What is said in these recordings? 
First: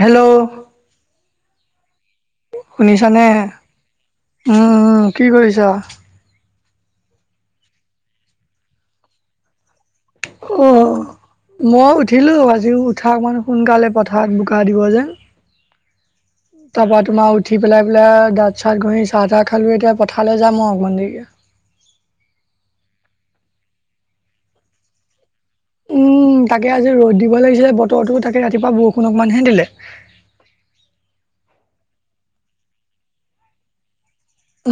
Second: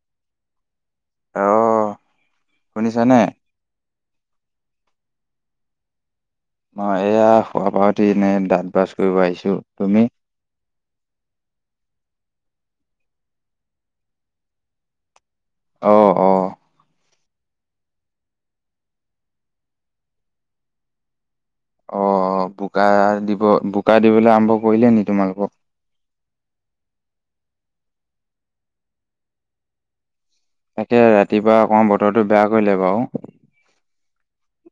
Hello. অ'। শুনিছানে? উম, উম, কি কৰিছা? মই এয়া শোৱাপা উঠি এনেই দাঁত ব্ৰাছ কৰিব আহিছো। তুমি? অ'। মই উঠিলো। আজিও উঠা অকমান সোনকালে পথাৰত বোকা দিব যেন। অ'। অ', তাৰপা তোমাৰ উঠি পেলাই, পেলাই দাঁত-চাত ঘহি চাহ-তাহ খালো। এতিয়া পথঠালৈ যাম মই অকমান দেৰিকে। অ', বোকা দিব, বোকা দিবলৈ আৰম্ভ কৰিলে নি তোমালোকৰ? উম, তাকে আজি ৰ'দ দিব লাগিছিলে বতৰটো তাকে ৰাতিপুৱা বৰষুণ অকমানহে দিলে। তাকে ৰাতিপুৱা অকমান বতৰটো বেয়া কৰিলে বাৰু।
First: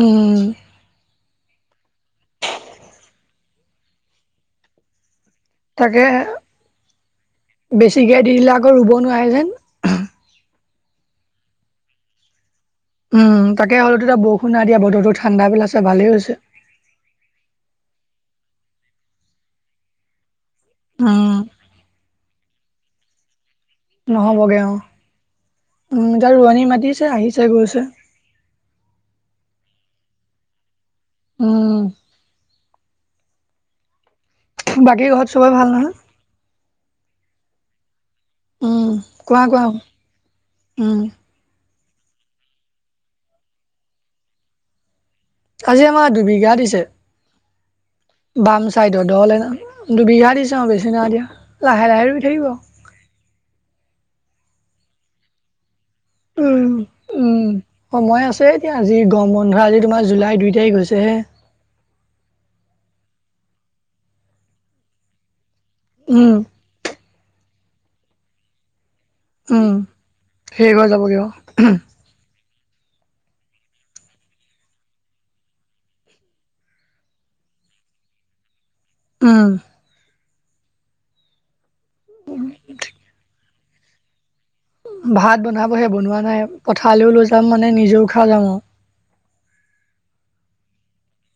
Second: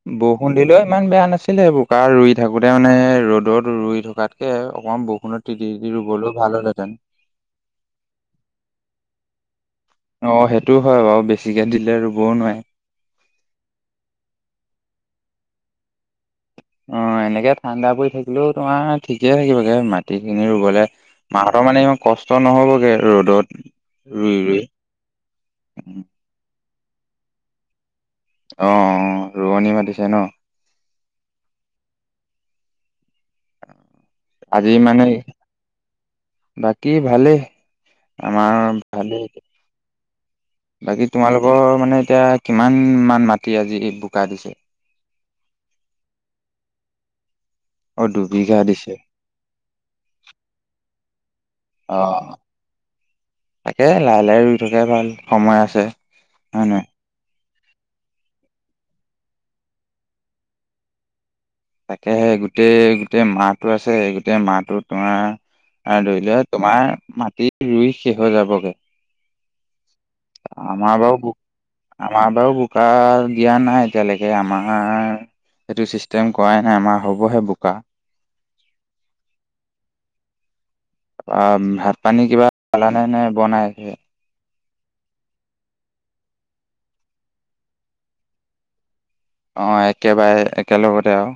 উম, বৰষুণ দিলেও ইমান বেয়া নাছিলে এই বোকা ৰুই থাকোতে মানে ৰ'দ ৰ'দত ৰুই থকাতকে অকণমান বৰষুণত তিতি তিতি তাকে ৰুবলৈও ভাল হ'লহেঁতেন। বেছিকে দি দিলে আকৌ ৰুব নোৱাৰে যেন। অ', সেইটো হয় বাৰু বেছিকে দিলে ৰুবও নোৱাৰে। উম তাকে হলেতেতিয়া বৰষুণ নাই দিয়া বতৰতো ঠাণ্ডা পেলাইছে, ভালেই হৈছে। অ', এনেকে ঠাণ্ডা পৰি থাকিলেও তোমাৰ ঠিকে থাকিবাগে মাটি এনে ৰুবলে উম, মাহঁতৰ মানে ইমান কষ্ট নহ'বগে ৰ'দত ৰুই ৰুই নহবগে অ', উম, যাৰ ৰোৱনী মাতি আছে আহিছে গৈছে অ', অ', ৰোৱনী মাতিছে ন'। উম। আজি বাকী মানে ঘৰত চবৰে ভাল নহয়? ব কি ভালেই আমাৰ উম, ভালেই কোৱা কোৱা উম, বাকী তোমালোকৰ মানে এতিয়া কিমান মান মাটি আজি বোকা দিছে? আজি আমাৰ দুবিঘা দিছে। অ দুবিঘা বাম দিছে চাইডৰ, দ'হলে দুবিঘা দিছে অ', বেছি নাই দিয়া। লাহে অ লাহে ৰুই থাকিব। তাকে লাহে লাহে ৰুই থকাই ভাল সময় আছে, উম, হয় নহয়। উম, সময় আছে। এতিয়া আজি গৰম বন্ধ আজি তোমাৰ জুলাই দুই তাৰিখ হৈছে হে। তাকেহে গোটেই গোটেই মাহটো আছে, স গোটেই মাহটো তোমাৰ আৰু ধৰি উম, লোৱা তোমাৰ মাটি ৰুই শেষ হৈ যাবগে। উম, শেষ হৈ আমাৰ বা যাবগে আৰু আমাৰ বাও গ্ৰুপ কৰা দিয়া নাই এতিয়ালৈকে আমাৰ এইেইটো চিষ্টেম কৰাই নাই আমাৰ হ'বহে বোকা। উম। তাৰপা ভাত পানী কিবা খালানে নে বনাইছেহে? ভাত বনাবহে বনোৱা নাই পথাৰলৈও লৈ যাম মানে নিজেও খাই যাম অ'। অ', একেবাৰে একেলগতে আৰু।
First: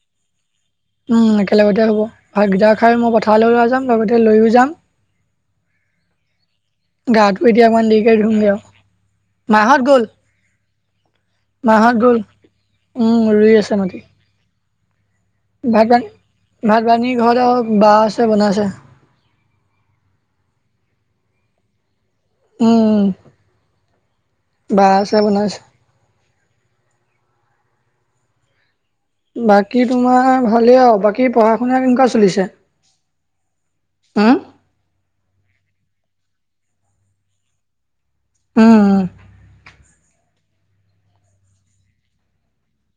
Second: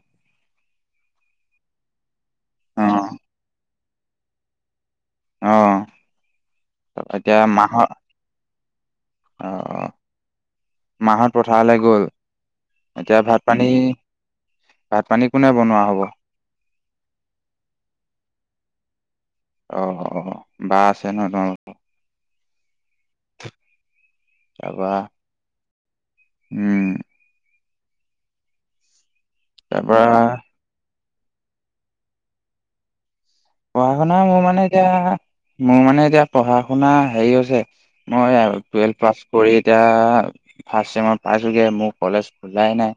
উম, একেলগতে হ'ব, ভাতকিটা অ খাই মই পথাৰলৈ ওলাই যাম লগতে লৈয়ো যাম। অ'। তাৰপৰা গাটো এতিয়া মাহত অকণমান দেৰিক ধুমগৈ আৰু, অ মাহঁত গ'ল। মাহত পথাৰলৈ মাহঁত গ'ল, এতিয়া উ, ভাত ৰুই পানী আছে মাটি। ভাত পানী কোনে বনোৱা হ'ব ভাগৱানী ভাগৱানীৰ ঘৰ ব আছে বনাইছে অ', অ', বা আছে নহ তম উম, বা তাৰপৰা আছে, বনাইছে। উম বাকী তাৰপৰা তোমাৰ ভালেই আৰু, বাকী পঢ়া শুনা কেনেকুৱা চলিছে? পঢ়া শুনা উম মোৰ মানে এতিয়া মোৰ মানে এতিয়া পঢ়া শুনা হেৰি হৈছে মই উম টুৱেলভ উম, পাছ কৰি এতিয়া ফাৰ্ষ চেমাৰ ক্লাছ হ'লেই, মোৰ কলেজ খোলাই নাই।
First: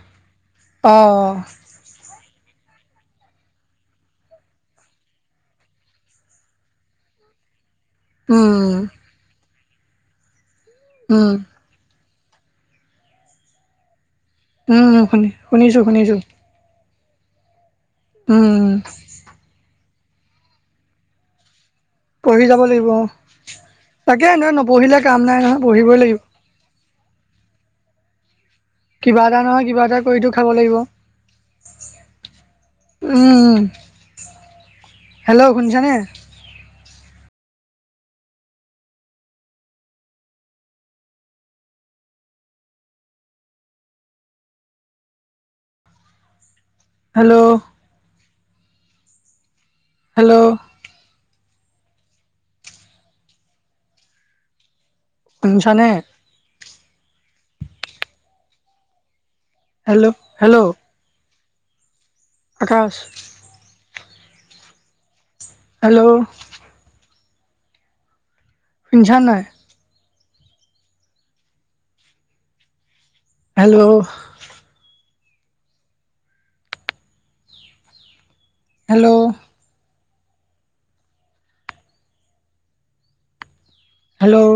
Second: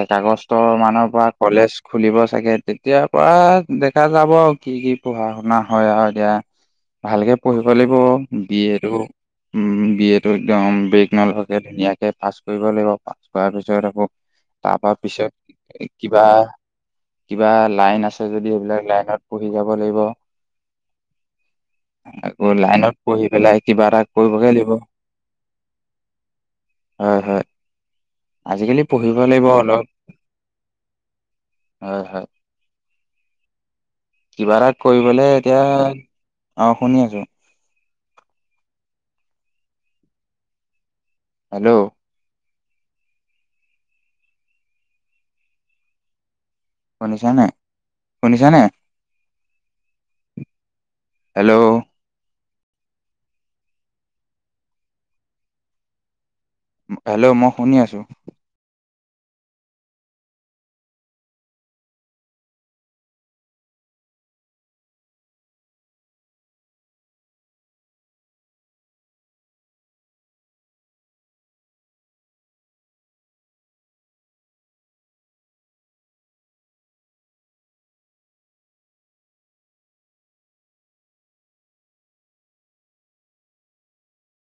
এক আগষ্ট অ মানৰ পৰা কলেজ খুলিব চাগে এতিয়াৰ পৰা দেখা যাব আৰু কি কি পঢ়া শুনা হয় আৰু এতিয়া, ভালকে পঢ়ি লাগিব, বি উম এ টো উ, বি এ টো একদম বেক উম নলগাকে ধুনীয়াকে পাছ কৰিব লাগিব পাছ কৰাৰ পিছত আকৌ তাৰপা উম শুনি শুনিছো পিছত শুনিছো কিবা কিবা লাইন আছে যদি উম এইবিলাক লাইনত পঢ়ি যাব লাগিব আকৌ পঢ়ি যাব লাগিব লাইনত অ পঢ়ি পেলাই কিবা এটা তাকে কৰিবগে এনেই লাগিব। নপঢ়িলে কাম নাই নহয় পঢ়িবই লাগিব হয় হয়, আজি কিবা এটা নহয় কিবা এটা কৰিতো খাব লাগিব। হয় হয় উম। কিবা এটা কৰিবলে হেল্ল' এতিয়া, শুনিছানে অ', শুনি আছো। হেল্ল'? শুনিছা নে হেল্ল' শুনিছানে? হেল্ল'? হেল্ল'? শুনিছানে? হেল্ল' মই শুনি আছো। Hello hello? ৰা [unintelligible] হেল্ল'? শুনিছানে নাই? হেল্ল'? হেল্ল'? হেল্ল'?